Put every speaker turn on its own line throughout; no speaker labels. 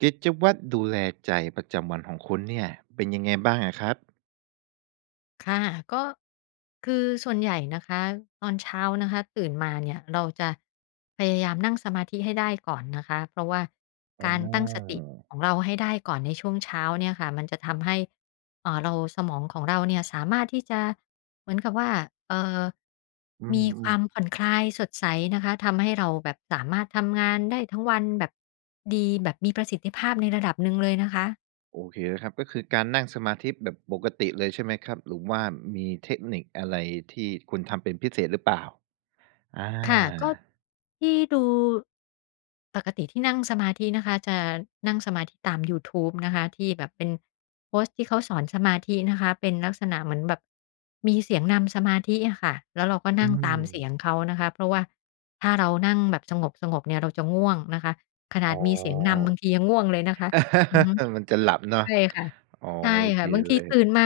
กิจวัตรดูแลใจประจำวันของคุณเนี่ย เป็นยังไงบ้างอะครับ?
ค่ะ ก็ คือส่วนใหญ่นะคะ ตอนเช้านะคะตื่นมาเนี่ย เราจะพยายามนั่งสมาธิให้ได้ก่อนนะคะ เพราะว่า
อ๋
ก
อ
ารตั้งสติของเราให้ได้ก่อนในช่วงเช้าเนี่ยค่ะ มันจะทำให้ อ่า เรา สมองของเราเนี่ยสามารถที่จะเหมือนกับว่า เอ่อ
อื
มีคว
ม
า
ๆ
มผ่อนคลาย สดใสนะคะ ทำให้เราแบบสามารถทำงานได้ทั้งวันแบบดี แบบมีประสิทธิภาพในระดับหนึ่งเลยนะคะ
โอเคนะครับ ก็คือการนั่งสมาธิแบบปกติเลยใช่ไหมครับ? หรือว่ามีเทคนิคอะไรที่คุณทำเป็นพิเศษหรือเปล่า? อา
ค่ะ ก็ที่ดู ปกติที่นั่งสมาธินะคะ จะนั่งสมาธิตามยูทูบนะคะ ที่แบบเป็นโพสต์ที่เขาสอนสมาธินะคะ เป็นลักษณะเหมือนแบบมีเสียงนำสมาธิอะค่ะ แล้วเราก็
อ
น
ื
ั่งตามเสี
ม
ยงเขานะคะ เพราะว่าถ้าเรานั่งแบบสงบ ๆ เนี่ย เราจะง่วงนะคะ ขน
อ
าด
๋อ
มีเสียงนำบางทียังง่วงเลยนะคะ อือฮึ
มันจะหลับเนาะ
ใช่ค่ะ
อ๋อ
ใช่
โอ
ค
เค
่ะ บาง
เ
ท
ล
ี
ย
ตื่นมา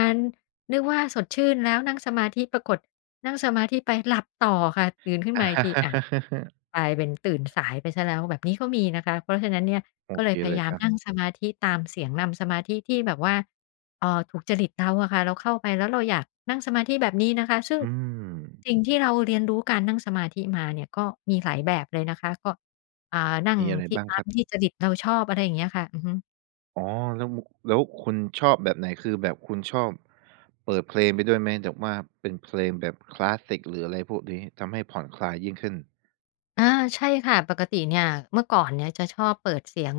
นึกว่าสดชื่นแล้ว นั่งสมาธิปรากฏ นั่งสมาธิไปหลับต่อค่ะ ตื่นขึ้นมาอีกที อะ กลายเป็นตื่นสายไปเสียแล้ว แบบนี้ก็มีนะคะ เพราะฉะนั้นเนี่ย
โอ
ก็เล
เค
ยพ
เ
ย
ล
า
ย
ยา
ค
ม
รับ
นั่งสมาธิตามเสียงนำสมาธิ ที่แบบว่า เอ่อ ถูกจริตเราอะค่ะ เราเข้าไปแล้วเราอยากนั่งสมาธิแบบนี้นะคะ ซึ่ง
อืม
สิ่งที่เราเรียนรู้การนั่งสมาธิมาเนี่ย ก็มีหลายแบบเลยนะคะ ก็ อ่า นั่
ม
ง
ีอะไร
ที
บ
่
้าง
ต
ค
า
ร
ม
ับ?
ที่จริตเราชอบ อะไรอย่างเงี้ยค่ะ อือฮึ
อ๋อ แล้ว แล้วคุณชอบแบบไหน? คือแบบคุณชอบ เปิดเพลงไปด้วยไหม? แบบว่าเป็นเพลงแบบคลาสสิก หรืออะไรพวกนี้ ทำให้ผ่อนคลายยิ่งขึ้น
อา ใช่ค่ะ ปกติเนี่ย เมื่อก่อนเนี่ยจะชอบเปิดเสียง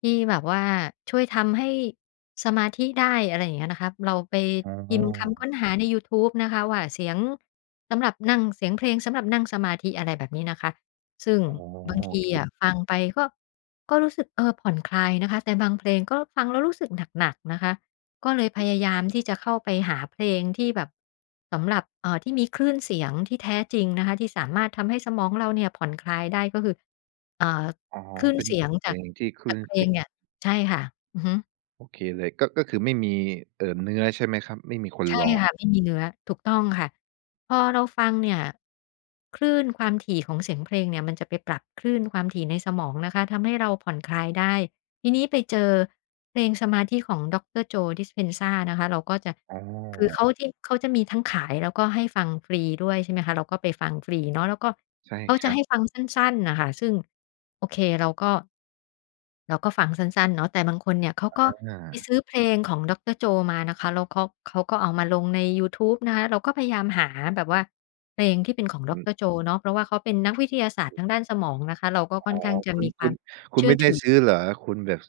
ที่แบบว่าช่วยทำให้สมาธิได้ อะไรอย่างเงี้ยนะคะ เราไป
อ๋
พิมพ์คำค
อ
้นหาในยูทูบนะคะว่า เสียงสำหรับนั่ง เสียงเพลงสำหรับนั่งสมาธิ อะไรแบบนี้นะคะ ซึ่ง
อ๋อ
บาง
โ
ท
อ
ี
เค
อะ ฟังไปก็ ก็รู้สึก เออ ผ่อนคลายนะคะ แต่บางเพลงก็ฟังแล้วรู้สึกหนัก ๆ นะคะ ก็เลยพยายามที่จะเข้าไปหาเพลงที่แบบ สำหรับ เอ่อ ที่มีคลื่นเสียงที่แท้จริงนะคะ ที่สามารถทำให้สมองเราเนี่ยผ่อนคลายได้ ก็คือ เอ่อ
อ๋อ
คลื่น
เป็
เ
น
สียง
เพ
จา
ล
ก
งที่คล
จ
ื่
าก
น
เพล
เสียง
งเนี่ย ใช่ค่ะ อือฮึ
โอเคเลย ก็ ก็คือไม่มี เอ่อ เนื้อใช่ไหมครับ? ไม่มีคน
ใช่
ร้อ
ค
ง?
่ะ ไม่มีเนื้อ ถูกต้องค่ะ พอเราฟังเนี่ย คลื่นความถี่ของเสียงเพลงเนี่ย มันจะไปปรับคลื่นความถี่ในสมองนะคะ ทำให้เราผ่อนคลายได้ ทีนี้ไปเจอเพลงสมาธิของ Dr.Jo Dispenza นะคะ เราก็จะ
อ๋อ
คือเขาที่ เขาจะมีทั้งขาย แล้วก็ให้ฟังฟรีด้วย ใช่ไหมคะ เราก็ไปฟังฟรีเนาะ แล้วก็
ใช่
เขา
ค
จะ
รั
ใ
บ
ห้ฟังสั้น ๆ น่ะค่ะ ซึ่งโอเคเราก็ เราก็ฟังสั้น ๆ เนาะ แต่บางคนเนี่ย เขาก็
อ
ไป
า
ซื้อเพลงของ Dr.Jo มานะคะ แล้วเขา เขาก็เอามาลงในยูทูบนะคะ เราก็พยายามหาแบบว่า เพลงที่เป็นของ
อือ
Dr.Jo เนาะ เพราะว่าเขาเป็นนักวิทยาศาสตร์ทางด้านสมองนะคะ เราก็
อ
ค่
๋
อ
อ
นข้างจะ
คุ
ม
ณ
ีค
ค
ว
ุ
าม
ณ คุ
เช
ณ
ื่
ไม
อ
่ได
ถ
้
ือ
ซื้อเหรอ? คุณแบบ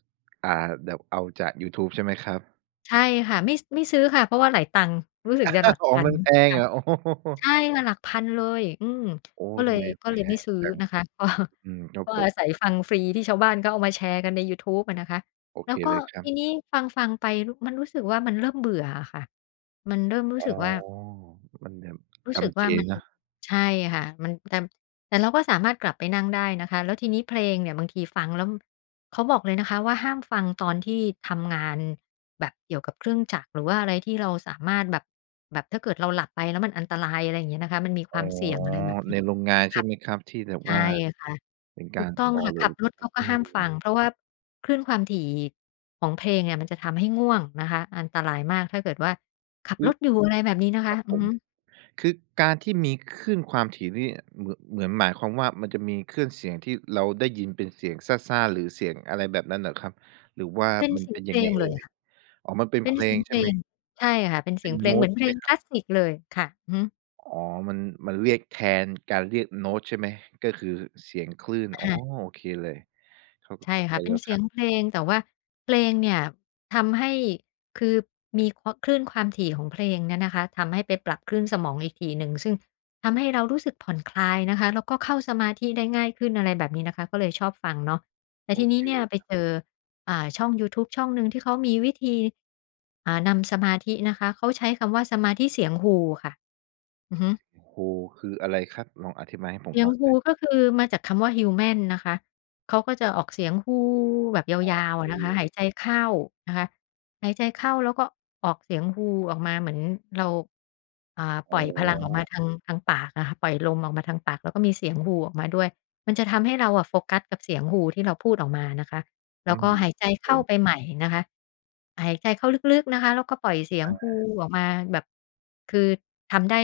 อ่า แบบเอาจากยูทูบใช่ไหมครับ?
ใช่ค่ะ ไม่ ไม่ซื้อค่ะ เพราะว่าหลายตังค์ รู้สึกจะหลัก
ข
พ
อง
ั
ม
น
ันแพง
ค่ะ
เหรอ? โอ้โ
ใช
ฮ
่ค่ะ หลักพันเลย อืม
โอ้
ก็เล
ทำ
ย
ไม
ก็
แพ
เลยไม่
ง
ซื้อ
จัง
นะคะ ก็
อืม ครับ
ก็
ผ
อ
ม
าศัยฟังฟรี ที่ชาวบ้านก็เอามาแชร์กันในยูทูบอะนะคะ
โอ
แล้
เค
วก็
เลยครั
ท
บ
ีนี้ฟัง ๆ ไป รุ มันรู้สึกว่า มันเริ่มเบื่ออะค่ะ มันเริ่มรู้
อ๋อ
สึกว่า
มันแบบ
รู
จ
้สึก
ำ
ว
เ
่
จ
ามัน
เนาะ
ใช่ค่ะ มัน แต่ แต่เราก็สามารถกลับไปนั่งได้นะคะ แล้วทีนี้เพลงเนี่ยบางทีฟังแล้ว เขาบอกเลยนะคะว่า ห้ามฟังตอนที่ทำงานแบบเกี่ยวกับเครื่องจักร หรือว่าอะไรที่เราสามารถแบบ แบบถ้าเกิดเราหลับไป แล้วมันอันตราย อะไรอย่างเงี้ยนะคะ มันมีค
อ๋
ว
อ
ามเสี่ยง อะไรแบบนี
ใ
้
นโรงงานใช
ค
่
่ะ
ไหมครับ? ที่แบบ
ใช
ว่า
่ค่ะ
เป็นก
ถ
า
ูก
ร
ต
ท
้อง
อ
ค่ะ
เล
ขั
ย
บรถเขาก็
อื
ห้ามฟั
ม
ง เพราะว่าคลื่นความถี่ของเพลงเนี่ย มันจะทำให้ง่วงนะคะ อันตรายมากถ้าเกิดว่าขับ
อ
รถอยู่ อะไรแบบนี้นะค
คร
ะ
ับ
อื
ผ
อ
ม
ฮึ
คือการที่มีคลื่นความถี่นี่ เหมือน เหมือนหมายความว่า มันจะมีคลื่นเสียง ที่เราได้ยินเป็นเสียงซ่า ๆ หรือเสียงอะไรแบบนั้นเหรอครับ? หรือว่า
เป็น
มัน
เสี
เ
ย
ป
ง
็น
เ
ย
พ
ั
ล
งไง
ง
เอ
เ
่
ลย
ย?
ค่ะ
อ๋อ มันเป็น
เป
เพ
็น
ล
เสีย
ง
ง
ใ
เ
ช
พ
่
ล
ไหม?
ง ใช่ค่ะ เป็นเ
เ
สี
ป็
ย
น
งเพ
โ
ล
น
ง
้
เหมื
ต
อน
ใช
เพ
่
ล
ไหม
ง
คร
ค
ั
ล
บ?
าสสิกเลยค่ะ อือฮึ
อ๋อ มัน มันเรียกแทนการเรียกโน้ตใช่ไหม ก็คือเสียงคลื่น อ๋อ
อา
โอเคเลย เข้า
ใช่ค
ใ
่
จ
ะ เป็
แล้
น
ว
เส
ค
ี
รับ
ยงเพลง แต่ว่าเพลงเนี่ย ทำให้ คือมี ค คลื่นความถี่ของเพลงเนี่ยนะคะ ทำให้ไปปรับคลื่นสมองอีกทีหนึ่ง ซึ่งทำให้เรารู้สึกผ่อนคลายนะคะ แล้วก็เข้าสมาธิได้ง่ายขึ้น อะไรแบบนี้นะคะ ก็เลยชอบฟังเนาะ แต่
โอ
ทีน
เค
ี้เนี่
เล
ย
ย
ไป
ครับ
เจอ อ่า ช่องยูทูบช่องหนึ่ง ที่เขามีวิธี อ่า นำสมาธินะคะ เขาใช้คำว่า "สมาธิเสียงฮู" ค่ะ อือฮึ
โอ้โฮ คืออะไรครับ ลองอธิบายให้ผ
"เส
ม
ีย
ฟ
ง
ัง
ฮ
เล
ู"
ย?
ก็คือมาจากคำว่า "Human" นะคะ เขาก็จะออกเสียงฮูแบบย
อ๋อ
าว ๆ อ
ค
ะ
ื
นะคะ
อ
หายใจเข้านะคะ หายใจเข้าแล้วก็ออกเสียงฮูออกมา เหมือนเรา อ่า
อ
ป
๋
ล่อยพลังออกมา
อ
ทาง ทางปากน่ะค่ะ ปล่อยลมออกมาทางปาก แล้วก็มีเสียงฮูออกมาด้วย มันจะทำให้เราอะโฟกัสกับเสียงฮู ที่เราพูดออกมานะคะ แล
อื
้วก็
ม
หายใจ
ครับ
เ
ผ
ข้า
ม
ไปใหม่นะคะ หายใจเข้าลึก ๆ นะคะ แล้วก็ปล่อยเสีย
อ
ง
า
ฮูออกมา แบบ คือทำได้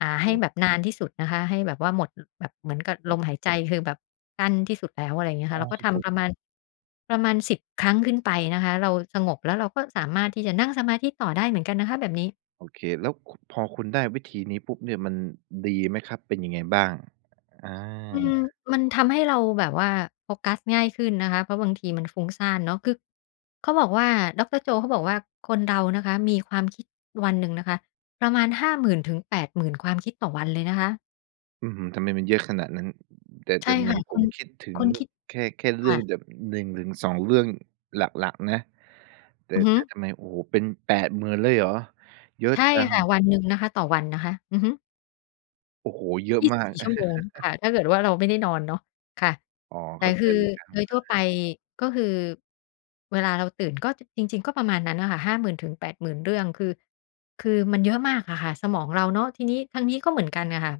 อ่า ให
อ
้
ืม
แบบนานที่สุดนะคะ ให้แบบว่าหมด ล แบบ เหมือนกับลมหายใจ คือแบบสั้นที่สุดแล้ว อะไรอย่างเงี้ยค
ห
่ะ
้
เร
า
าก็
สิ
ท
บห
ำ
ก
ประมาณ ประมาณ 10 ครั้งขึ้นไปนะคะ เราสงบแล้ว เราก็สามารถที่จะนั่งสมาธิต่อได้เหมือนกันนะคะ แบบนี้
โอเค แล้ว ค พอคุณได้วิธีนี้ปุ๊บเนี่ย มันดีไหมครับ? เป็นยังไงบ้าง? อ
อืม
า
มันทำให้เราแบบว่า โฟกัสง่ายขึ้นนะคะ เพราะบางทีมันฟุ้งซ่านเนาะ คือเขาบอกว่า ดอกเตอร์โจ เขาบอกว่า "คนเรานะคะ มีความคิดวันหนึ่งนะคะ ประมาณห้าหมื่นถึงแปดหมื่นความคิดต่อวันเลยนะคะ"
อื้อฮือ ทำไมมันเยอะขนาดนั้น แต่
ใช
แต
่
่เหม
ค
ื
่
อน
ะ
ผ
ค
ม
น
คิดถึ
ค
ง
นคิด
แค่ แค่เ
ค
รื่
่
อง
ะ
แบบ 1-2 เรื่องหลัก ๆ นะ แต่
อือฮึ
แต่ทำไม โอ้โฮ เป็น 80,000 เลยเหรอ? เยอะ
ใช่
จัง
ค่ะ วันหนึ่งนะคะ ต่อวันนะคะ อือฮึ
โอ้โฮ เยอะ
ยี่
ม
สิบ
าก
สี่ ชั่วโมง ค่ะ ถ้าเกิดว่า เราไม่ได้นอนเนาะ ค่ะ
อ๋อ
แต
เข
่
้าใ
ค
จ
ือ
เลยครับ
โดยทั่ว
อ
ไป
า
ก็คือ เวลาเราตื่นก็ จ จริง ๆ ก็ประมาณนั้นน่ะค่ะ 50,000-80,000 เรื่อง คือ คือมันเยอะมากอะค่ะ สมองเราเนาะ ทีนี้ทางนี้ก็เหมือนกันอะค่ะ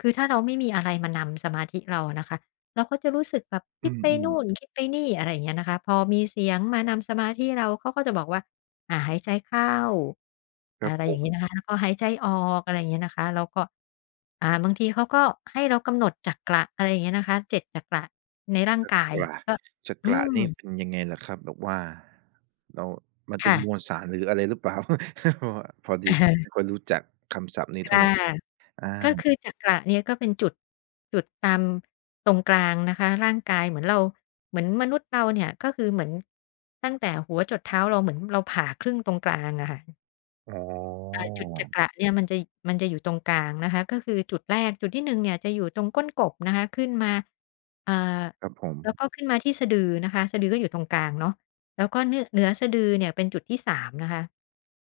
คือถ้าเราไม่มีอะไรมานำสมาธิเราอะนะคะ เราก็จะรู้สึกแบบค
อื
ิดไปน
ม
ู
ๆ
่น คิดไปนี่ อะไรเงี้ยนะคะ พอมีเสียงมานำสมาธิเรา เขาก็จะบอกว่า อ่า หายใจเข้า
ค
อ
รั
ะ
บ
ไร
ผ
อย่างงี้
ม
นะคะ แล้วก็หายใจออก อะไรเงี้ยนะคะ แล้วก็ อ่า บางทีเขาก็ให้เรากำหนดจักระ อะไรอย่างเงี้ยนะคะ 7 จักระในร่าง
จัก
กาย
ระ
ก็
จั
อื
กระนี่
ม
เป็นยังไงเหรอครับ? แบบว่า เรา มันเ
ค
ป็
่
นม
ะ
วลสาร หรืออะไร หรือเปล่า? พอด
อ
ี
ะ
ผ
ฮ
ม
ะ
ไม่ค่อยรู้จักคำศัพท์นี้
ค
เท่า
่ะ
ไร อา
ก็คือจักระเนี่ย ก็เป็นจุด จุดตามตรงกลางนะคะ ร่างกาย เหมือนเรา เหมือนมนุษย์เราเนี่ย ก็คือเหมือน ตั้งแต่หัวจรดเท้าเรา เหมือนเราผ่าครึ่งตรงกลางอะค่ะ
อ๋อ
อา จุดจักระเนี่ย มันจะ ย มันจะอยู่ตรงกลางนะคะ ก็คือจุดแรก จุดที่ 1 เนี่ยจะอยู่ตรงก้นกบนะคะ ขึ้นมา อ่า
ครับผ
แล้ว
ม
ก็ขึ้นมาที่สะดือนะคะ สะดือก็อยู่ตรงกลางเนาะ แล้วก็นึ่ เหนือสะดือเนี่ยเป็นจุดที่ 3 นะคะ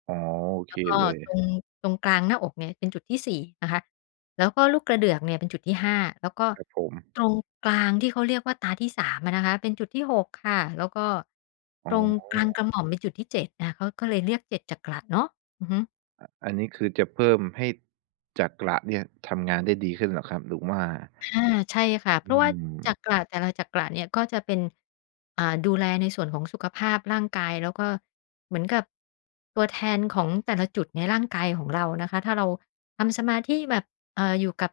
อ๋อ โอ
แ
เค
ล้วก็
เล
ต
ย
รง ตรงกลางหน้าอกเนี่ย เป็นจุดที่ 4 นะคะ แล้วก็ลูกกระเดือกเนี่ยเป็นจุดที่ 5 แล้วก็
ครับผม
ตรงกลางที่เขาเรียกว่า ตาที่สามอะนะคะ เป็นจุดที่ 6 ค่ะ แล้วก็
อ๋
ตรง
อ
กลางกระหม่อมเป็นจุดที่ 7 นะคะ เขาก็เลยเรียก 7 จักระเนาะ อือฮึ
อะ อันนี้คือจะเพิ่มให้จักระเนี่ยทำงานได้ดีขึ้นเหรอครับ หรือว่า
อา ใช่ค่ะ เพ
อื
ราะว่าจ
ม
ักระแต่ละจักระเนี่ย ก็จะเป็น อ่า ดูแลในส่วนของสุขภาพร่างกาย แล้วก็ เหมือนกับ ตัวแทนของแต่ละจุดในร่างกายของเรานะคะ ถ้าเราทำสมาธิแบบ เอ่อ อยู่กับ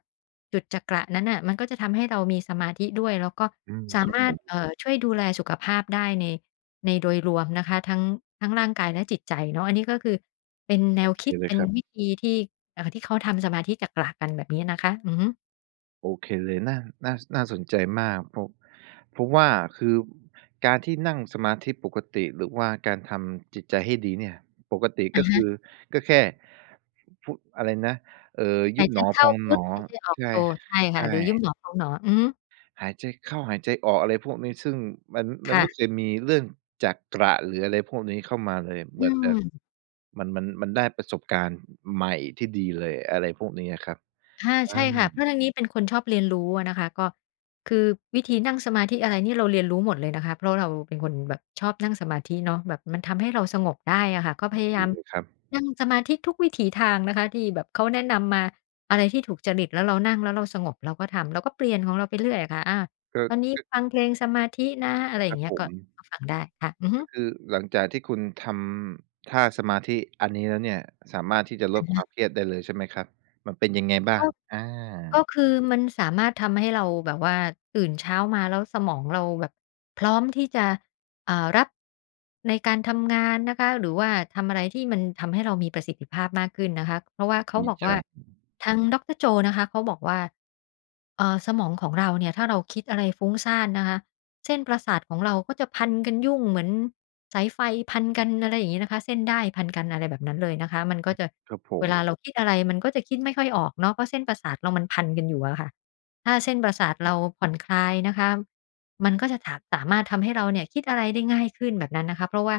จุดจักระนั้นน่ะ มันก็จะทำให้เรามีสมาธิด้วย แล้วก็
อืม
สา
ครั
ม
บ
า
ผ
รถ
ม
เอ่อ ช่วยดูแลสุขภาพได้ใน ในโดยรวมนะคะ ทั้ง ทั้งร่างกายและจิตใจเนาะ อันนี้ก็คือเป็นแน
โอ
ว
เค
คิด
เล
เป
ย
็น
ครับ
วิธีที่ เอ่อ ที่เขาทำสมาธิจักระกัน แบบนี้นะคะ อือฮึ
โอเคเลย น่า น่า ส น่าสนใจมาก เพราะ เพราะว่า คือการที่นั่งสมาธิปกติ หรือว่าการทำจิตใจให้ดีเนี่ย ปกติ
อ
ก
ะ
็
ฮ
ค
ะ
ือ ก็แค่ พุ อะไรนะ เอ่อ ย
ห
ุ
า
บ
ยใจ
หนอ
เข
พ
้า
อง
พ
ห
ุ
น
ทธ
อ
หายใจออก
ใช
โ
่
ธ ใช่
ใ
ค
ช
่ะ
่
หรือยุบหนอพองหนอ อือฮึ
หายใจเข้า หายใจออก อะไรพวกนี้ ซึ่งมัน
ค
มัน
่
ไม
ะ
่เคยมีเรื่องจักระ หรืออะไรพวกนี้เข้ามาเลย
อ
แ
ื
บบ แบบ
ม
มัน มัน มันได้ประสบการณ์ใหม่ที่ดีเลย อะไรพวกนี้อะครับ
ค่ะ
อ
ใช่ค่ะ เพร
า
าะทางนี้เป็นคนชอบเรียนรู้อะนะคะ ก็ คือวิธีนั่งสมาธิอะไรนี่เราเรียนรู้หมดเลยนะคะ เพราะเราเป็นคนแบบชอบนั่งสมาธิเนาะ แบบมันทำให้เราสงบได้อะค่ะ ก็
โอ
พย
เ
า
ค
ยาม
เลยครับ
นั่งสมาธิทุกวิถีทางนะคะที่แบบเขาแนะนำมา อะไรที่ถูกจริต แล้วเรานั่งแล้วเราสงบ เราก็ทำ เราก็เปลี่ยนของเราไปเรื่อยอะค่ะ อา
ก็
ตอนนี้
ก็
ฟังเพลงสมาธินะ อะไรอ
ค
ย่
ร
า
ั
ง
บ
เงี้
ผ
ย ก็
ม
ก็ฟังได้ค่ะ อือฮ
ก็
ึ
คือหลังจากที่คุณทำท่าสมาธิอันนี้แล้วเนี่ย สามารถที่จะ
อ
ลด
ะฮ
คว
ะ
ามเครียดได้เลยใช่ไหมครับ? มันเป็นยังไงบ้า
ก็
ง? อ
ก็
า
คือมันสามารถทำให้เราแบบว่าตื่นเช้ามาแล้วสมองเราแบบพร้อมที่จะ อ่า รับ ในการทำงานนะคะ หรือว่าทำอะไรที่มันทำให้เรามีประสิทธิภาพมากขึ้นนะคะ เพราะว่าเข
ด
า
ี
บอก
จ
ว่
ั
า
ง
ทางดอกเตอร์โจนะคะเขาบอกว่า เอ่อ สมองของเราเนี่ยถ้าเราคิดอะไรฟุ้งซ่านนะคะ เส้นประสาทของเราก็จะพันกันยุ่งเหมือนสายไฟพันกัน อะไรอย่างงี้นะคะ เส้นด้ายพันกัน อะไรแบบนั้นเลยนะคะ มันก็จะ
ครับผ
เว
ม
ลาเราคิดอะไรมันก็จะคิดไม่ค่อยออกเนาะ เพราะเส้นประสาทเรามันพันกันอยู่อะค่ะ ถ้าเส้นประสาท
อื
เร
อ
าผ่อนคลายนะคะ มันก็จะถา สามารถทำให้เราเนี่ยคิดอะไรได้ง่ายขึ้น แบบนั้นนะคะ เพราะว่า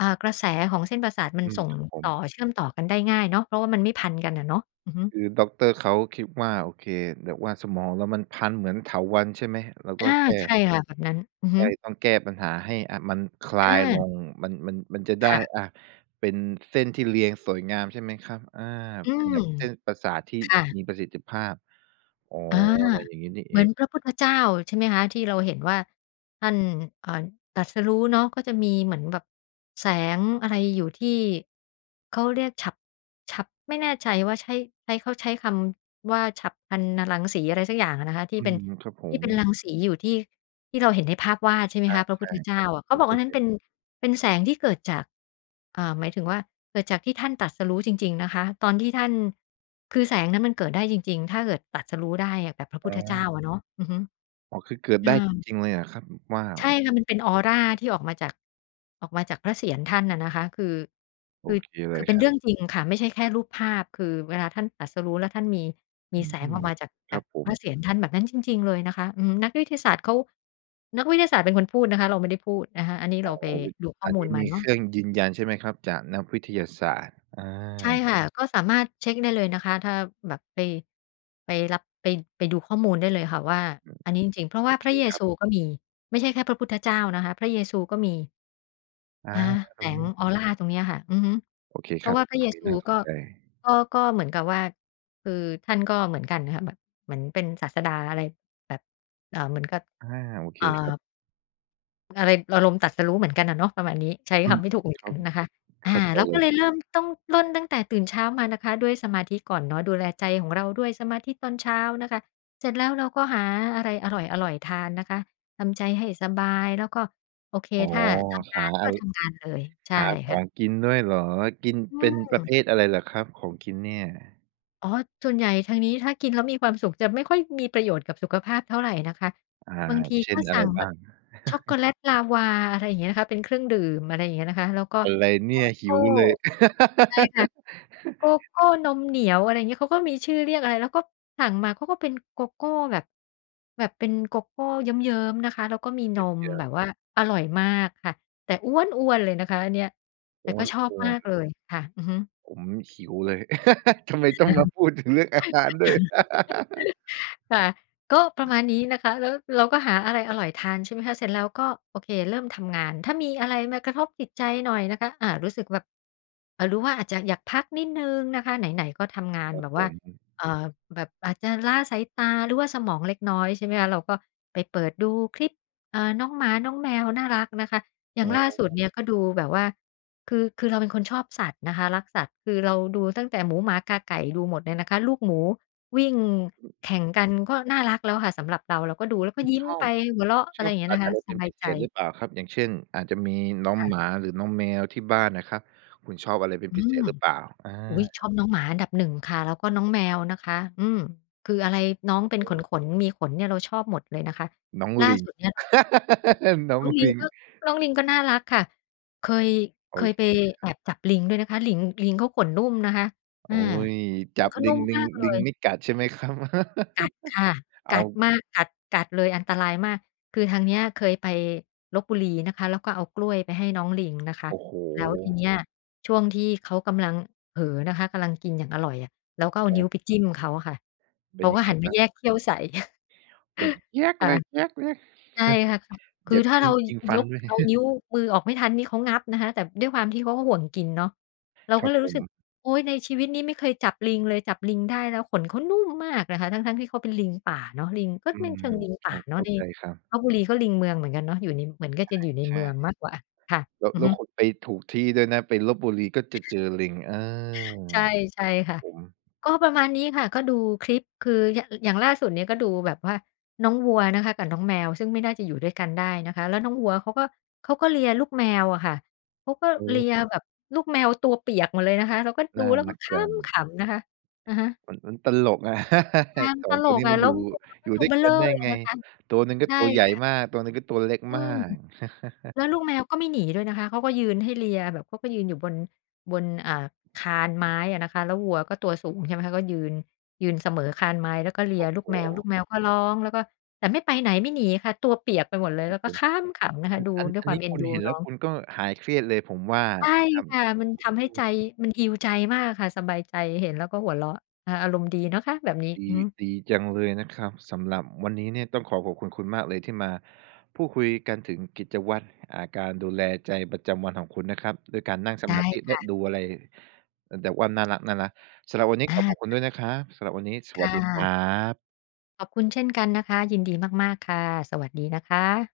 อ่า กระแสของเส้นประสาทมั
อ
น
ืม
ส่ง
ครับผ
ต่อ
ม
เชื่อมต่อกันได้ง่ายเนาะ เพราะว่ามันไม่พันกันอะเนาะ อือฮึ
คือดอกเตอร์ เขาคิดว่า โอเค แบบว่าสมองเรามันพันเหมือนเถาวัลย์ใช่ไหม? เราก
อ
็
า
แค่
ใช่ค่ะ แบบนั้น อือฮ
ใช
ึ
่ ต้องแก้ปัญหาให้ อะ มันคลา
อ
ยล
า
ง มัน มัน มันจะได
ค
้
่ะ
อะ เป็นเส้นที่เรียงสวยงามใช่ไหมครับ? อา
อื
เป็น
ม
แบบเส้นประสาทที่
ค่ะ
มีประสิทธิภาพ อ๋อ
อา
อะไรอย่างงี้นี่เ
เ
อ
หมือ
ง
นพระพุทธเจ้า ใช่ไหมคะ ที่เราเห็นว่า ท่าน เอ่อ ตรัสรู้เนาะ ก็จะมีเหมือนแบบแสงอะไรอยู่ที่ เขาเรียกฉัพ ฉัพ ไม่แน่ใจว่าใช้ ใช้ เขาใช้คำว่า ฉัพพรรณรังสี อะไรสักอย่างอะนะคะ ที
อ
่
ื
เป็น
ม ครับผ
ที่
ม
เป็นรังสีอยู่ที่ ที่เราเห็นในภาพวาด ใช่ไหมคะ พระ
ใ
พ
ช
ุท
่
ธเจ
ๆ ผ
้า
ม
อะ เข
ผ
า
ม
บอ
เ
ก
ค
อั
ย
นนั
เ
้
ห
น
็
เ
น
ป็น เป็นแสงที่เกิดจาก อ่า หมายถึงว่า เกิดจากที่ท่านตรัสรู้จริง ๆ นะคะ ตอนที่ท่าน คือแสงนั้นมันเกิดได้จริง ๆ ถ้าเกิดตรัสรู้ได้อะ แบบพระพ
อ๋
ุทธเจ้า
อ
อะเนาะ อือฮึ
อ๋อ คือเกิด
อ
ไ
ื
ด้
ม
จริง ๆ เลยหรอครับ? ว้า
ใ
ว
ช่ค่ะ มันเป็นออราที่ออกมาจาก ออกมาจากพระเศียรท่านน่ะนะคะ คือ
โ
ค
อ
ือ
เคเ
ค
ล
ือ
ย
เป็
ค
น
ร
เ
ั
ร
บ
ื่องจริงค่ะ ไม่ใช่แค่รูปภาพ คือเวลาท่านตรัสรู้แล้วท่านมี ม
อ
ี
ื
แสงออ
ม
กมาจาก
ค
จ
ร
า
ั
ก
บผ
พระ
ม
เศียรท่านแบบนั้นจริง ๆ เลยนะคะ อืม นักวิทยาศาสตร์เขา นักวิทยาศาสตร์เป็นคนพูดนะคะ เราไม่ได้พูดนะคะ อันนี้
อ
เ
๋
ร
อ
าไปดูข้
อ
อ
ัน
มู
นี
ล
้
มา
มี
เน
เ
า
ค
ะ
รื่องยืนยันใช่ไหมครับ? จากนักวิทยาศาสตร์ อ
ใช่
า
ค่ะ ก็สามารถเช็กได้เลยนะคะ ถ้าแบบไป ไปรับ ไป ไปดูข้อมูลได้เลยค่ะว่า
อืม
อันนี้จริง ๆ เพราะ
โ
ว
อ
่า
เค
พระเย
ครั
ซ
บ
ูก็มี ไม่ใช่แค่พระพุทธเจ้านะคะ พระเยซูก็มี
อา
อา แ
ต
ส
รง
ง
นี้
ออราตรงเนี้ยค่ะ อือฮึ
โอเค
เพ
ค
รา
รั
ะ
บ
ว่าพระ
ตร
เย
งนี้
ซู
น่าส
ก
น
็
ใจ
ก็ ก็เหมือนกับว่า คือท่านก็เหมือนกันนะคะ เหมือน เหมือนเป็นศาสดา อะไรแบบ เอ่อ เหมือนกับ
อา โอเค
อ่า
ครับ
อะไร อารมณ์ตรัสรู้เหมือนกันน่ะเนาะ ประมาณนี้ ใช้
อื
ค
ม
ำไม่ถูกเหมือน
คร
กั
ั
น
บ
นะคะ อ
เ
า
ข้าใจ
เรา
เล
ก็
ย
เลย
ครับ
เริ่ม ต้องเริ่มตั้งแต่ตื่นเช้ามานะคะ ด้วยสมาธิก่อนเนาะ ดูแลใจของเราด้วยสมาธิตอนเช้านะคะ เสร็จแล้วเราก็หาอะไรอร่อย ๆ ทานนะคะ ทำใจให้สบาย แล้วก็ โอเค
อ๋อ
ถ้าทำง
หา
านก
อ
็
า ร
ทำงานเลย ใช่
หาข
ค
อ
่ะ
งกินด้วยเหรอ? กิน
อื
เป็นประเ
ม
ภทอะไรเหรอครับ ของกินเนี่ย?
อ๋อ ส่วนใหญ่ทางนี้ถ้ากินแล้วมีความสุข จะไม่ค่อยมีประโยชน์กับสุขภาพเท่าไรนะคะ
อ่า
บางที
เช
ก
่
็
นอ
ส
ะ
ั
ไร
่งแ
บ
บ
้า
บ
ง?
ช็อกโกแลตลาวา อะไรอย่างเงี้ยค่ะ เป็นเครื่องดื่ม อะไรอย่างเงี้ยนะคะ แล้วก็
อะไร
โก
เนี่ย ห
โก
ิ
้
วเลย
ใช่ค่ะ โกโก้นมเหนียว อะไรเงี้ย เขาก็มีชื่อเรียกอะไร แล้วก็สั่งมาเขาก็เป็นโกโก้แบบ แบบเป็นโกโก้เยิ้ม ๆ นะคะ แล้วก็มี
เ
นม
ยิ้
แบ
ม ๆ
บว่าอร่อยมากค่ะ แต่อ๊วนอ้วนเลยนะคะ อันเนี้ย แต
โ
่
อ๊
ก็
ย ล
ชอบ
กลั
ม
ว
ากเลยค่ะ อือฮึ
ผมหิวเลย ทำไมต้องมาพูดถึงเรื่องอาหารด้วย?
ค่ะ ก็ประมาณนี้นะคะ แล้วเราก็หาอะไรอร่อยทาน ใช่ไหมคะ เสร็จแล้วก็ โอเค เริ่มทำงาน ถ้ามีอะไรมากระทบจิตใจหน่อยนะคะ อา รู้สึกแบบ อ่า หรือว่าอาจจะอยากพักนิดหนึ่งนะคะ ไหน ๆ ก็ทำงาน
ครั
แบ
บ
บ
ผ
ว่า
ม
เอ่อ แบบอาจจะล้าสายตาหรือว่าสมองเล็กน้อย ใช่ไหมคะ เราก็ไปเปิดดูคลิป อ่า น้องหมาน้องแมวน่ารักนะคะ อย่
อ
า
๋
งล่าสุด
อ
เนี่ย ก็ดูแบบว่า คือ คือเราเป็นคนชอบสัตว์นะคะ รักสัตว์ คือเราดูตั้งแต่หมูหมากาไก่ ดูหมดเนี่ยนะคะ ลูกหมูวิ่ง
อือ
แข่งกันก็น่ารักแล้วค่ะสำหรับเรา เราก็ดูแล้วก
ค
็
ุณ
ยิ้
ช
ม
อ
ไป
บ
หัวเราะ อ
ช
ะไร
อ
อ
บ
ย่างเงี
ส
้ย
ั
น
ต
ะ
ว์
ค
อ
ะ
ะไร
ส
เป็น
บา
พ
ย
ิเ
ใจ
ศษหรือเปล่าครับ? อย่างเช่น อาจจะมีน้อง
ค่ะ
หมา หรือน้องแมวที่บ้านน่ะครับ คุณชอบอะไรเป็
อ
น
ื
พิเศ
ม
ษหรือเปล่า? อา
อุ๊ย ชอบน้องหมาอันดับ 1 ค่ะ แล้วก็น้องแมวนะคะ อืม คืออะไรน้
โอ
อง
้
เป็
โ
นข
ฮ
น ๆ มีขนเนี่ย เราชอบหมดเลยนะคะ
น้อง
ล่า
ลิง
สุดเนี่ยเรา
น้อ
น้
ง
องลิ
ล
ง
ิง
ก็ น้องลิงก็น่ารักค่ะ เคย
โ
เ
อ
คย
เ
ไป
คเลยค
แ
ร
อ
ับ
บจับลิงด้วยนะคะ ลิง ลิงเขาขนนุ่มนะคะ อ
โอ
า
๊ย
ข
จ
น
ับ
เขา
ล
น
ิ
ุ่
ง
ม
ลิ
ม
ง
ากเล
ลิง
ย
ไม่กัดใช่ไหมครับ?
กัดค่ะ
อ้
ก
า
ั
ว
ดมาก กัด กัดเลย อันตรายมาก คือทางเนี้ย เคยไปลพบุรีนะคะ แล้วก็เอากล้วยไปให้น้องลิงนะคะ
โอ้โฮ
แล้วทีเนี้ย ช่วงที่เขากำลังเผลอนะคะ กำลังกินอย่างอร่อยอะ เราก็เอา
ค
นิ้
รับ
วไปจิ้มเขาอะค่ะ
เป
เข
็น
า
ย
ก็
ังไง
หันม
บ้
า
าง?
แยกเขี้ยวใส่
แบบ เจี๊ยก
ค
เล
่ะ
ย เจี๊ยกเลย
ใช่ค่ะ อ ค
แหย
ือ
บ
ถ้า
ย
เ
ิ
ร
๊
า
ง
ย
ยิงฟั
ย
น
ก
ด้วย
เอานิ้วมือออกไม่ทันนี่ เขางับนะคะ แต่ด้วยความที่เขาก็ห่วงกินเนาะ เรา
คร
ก
ั
็
บ
เลย
ผ
รู้สึก
ม
โอ๊ย ในชีวิตนี้ไม่เคยจับลิงเลย จับลิงได้แล้วขนเขานุ่มมากนะคะ ทั้ง ๆ ที่เขาเป็นลิงป่าเนาะ ลิง ก็
อื
ไม่
ม
เชิงลิง
เข
ป่
้า
าเน
เ
า
ข
ะ
้า
ใน
ใจครับ
ลพบุรีเขาลิงเมืองเหมือนกันเนาะ อยู่ใน เหมือนก็
อ
จะ
า
อยู่ใน
ใช
เมือง
่
มากกว่าค่ะ
แล้ว
อื
แ
อ
ล้
ฮ
ว
ึ
คุณไปถูกที่ด้วยนะ ไปลพบุรีก็จะเจอลิง อา
ใช่
ค
ใช่
รั
ค
บ
่ะ
ผม
ก็ประมาณนี้ค่ะ ก็ดูคลิป คือ ย อ อย่างล่าสุดเนี่ย ก็ดูแบบว่าน้องวัวนะคะกับน้องแมว ซึ่งไม่น่าจะอยู่ด้วยกันได้นะคะ แล้วน้องวัวเขาก็ เขาก็เลียลูกแมวอะค่ะ เขาก็
โอ้
เ
โ
ลี
ฮ
ยแบบลูกแมวตัวเปียกหมดเลยนะคะ เราก็
น
ดู
่า
แล้วก
ร
็
ัก
ค
จ
้
ั
ำ
ง
ขำนะคะ อะฮะ
มัน มันตลกอะ
อา มั
ส
น
อ
ต
ง
ล
ตัว
ก
นี้
อะ
มัน
แล้
อย
ว
ู่
วัวก
อ
็
ยู่
ตั
ด
ว
้ว
เ
ย
บ้อเ
ก
ร
ั
่
น
อ
ได้
เลย
ไง?
นะคะ
ตัวหนึ่งก็
ใช่
ตัวใหญ่
ค่ะ
มาก ตัวหนึ่งก็ตัวเล็ก
อื
มา
ม
ก
แล้วลูกแมวก็ไม่หนีด้วยนะคะ เค้าก็ยืนให้เลียแบบเขาก็ยืนอยู่บน บน อ่า คานไม้อะนะคะ แล้ววัวก็ตัวสูง ใช่ไหมคะ ก็ยืน ยืนเสมอคานไม้ แล้วก็เลี
โอ
ย
้
ลู
โ
ก
ฮ
แมว ลูกแมวก็ร้อง แล้วก็ แต่ไม่ไปไหน ไม่หนีค่ะ ตัวเปียกไปหมดเลย
คร
แ
ั
ล้
บ
วก็
ผม
ค้ำขำนะ
อ
ค
ั
ะ
น
ดู
อัน
ด้ว
อ
ย
ัน
คว
น
า
ี
ม
้
เอ็
ค
น
ุณ
ดู
เห็นแล
น้
้
อ
ว
ง
คุณก็หายเครียดเลย ผมว่า
ใช่
นะครับ
ค่ะ
อ
มันท
ื
ำให้ใจ
อ
มัน heal ใจมากค่ะ สบายใจ เห็นแล้วก็หัวเราะ อา อารมณ์ดีเนาะคะแบบนี้
ดี
อือฮึ
ดีจังเลยนะครับ สำหรับวันนี้เนี่ย ต้องขอขอบคุณคุณมากเลย ที่มาพูดคุยกันถึงกิจวัตร อ่า การดูแลใจประจำวันของคุณนะครับ ด้วยการนั่งส
ได
มา
้
ธิ แ
ค
ละ
่ะ
ดูอะไร เอ่อ แบบว่าน่ารัก ๆ สำหรับวันนี้
อา
ขอขอบคุ
ค
ณ
่ะ
ด้วยนะครับ สำหรับวันนี้ส
ค
วั
่
สดีคร
ะ
ับ
ขอบคุณเช่นกันนะคะ ยินดีมาก ๆ ค่ะ สวัสดีนะคะ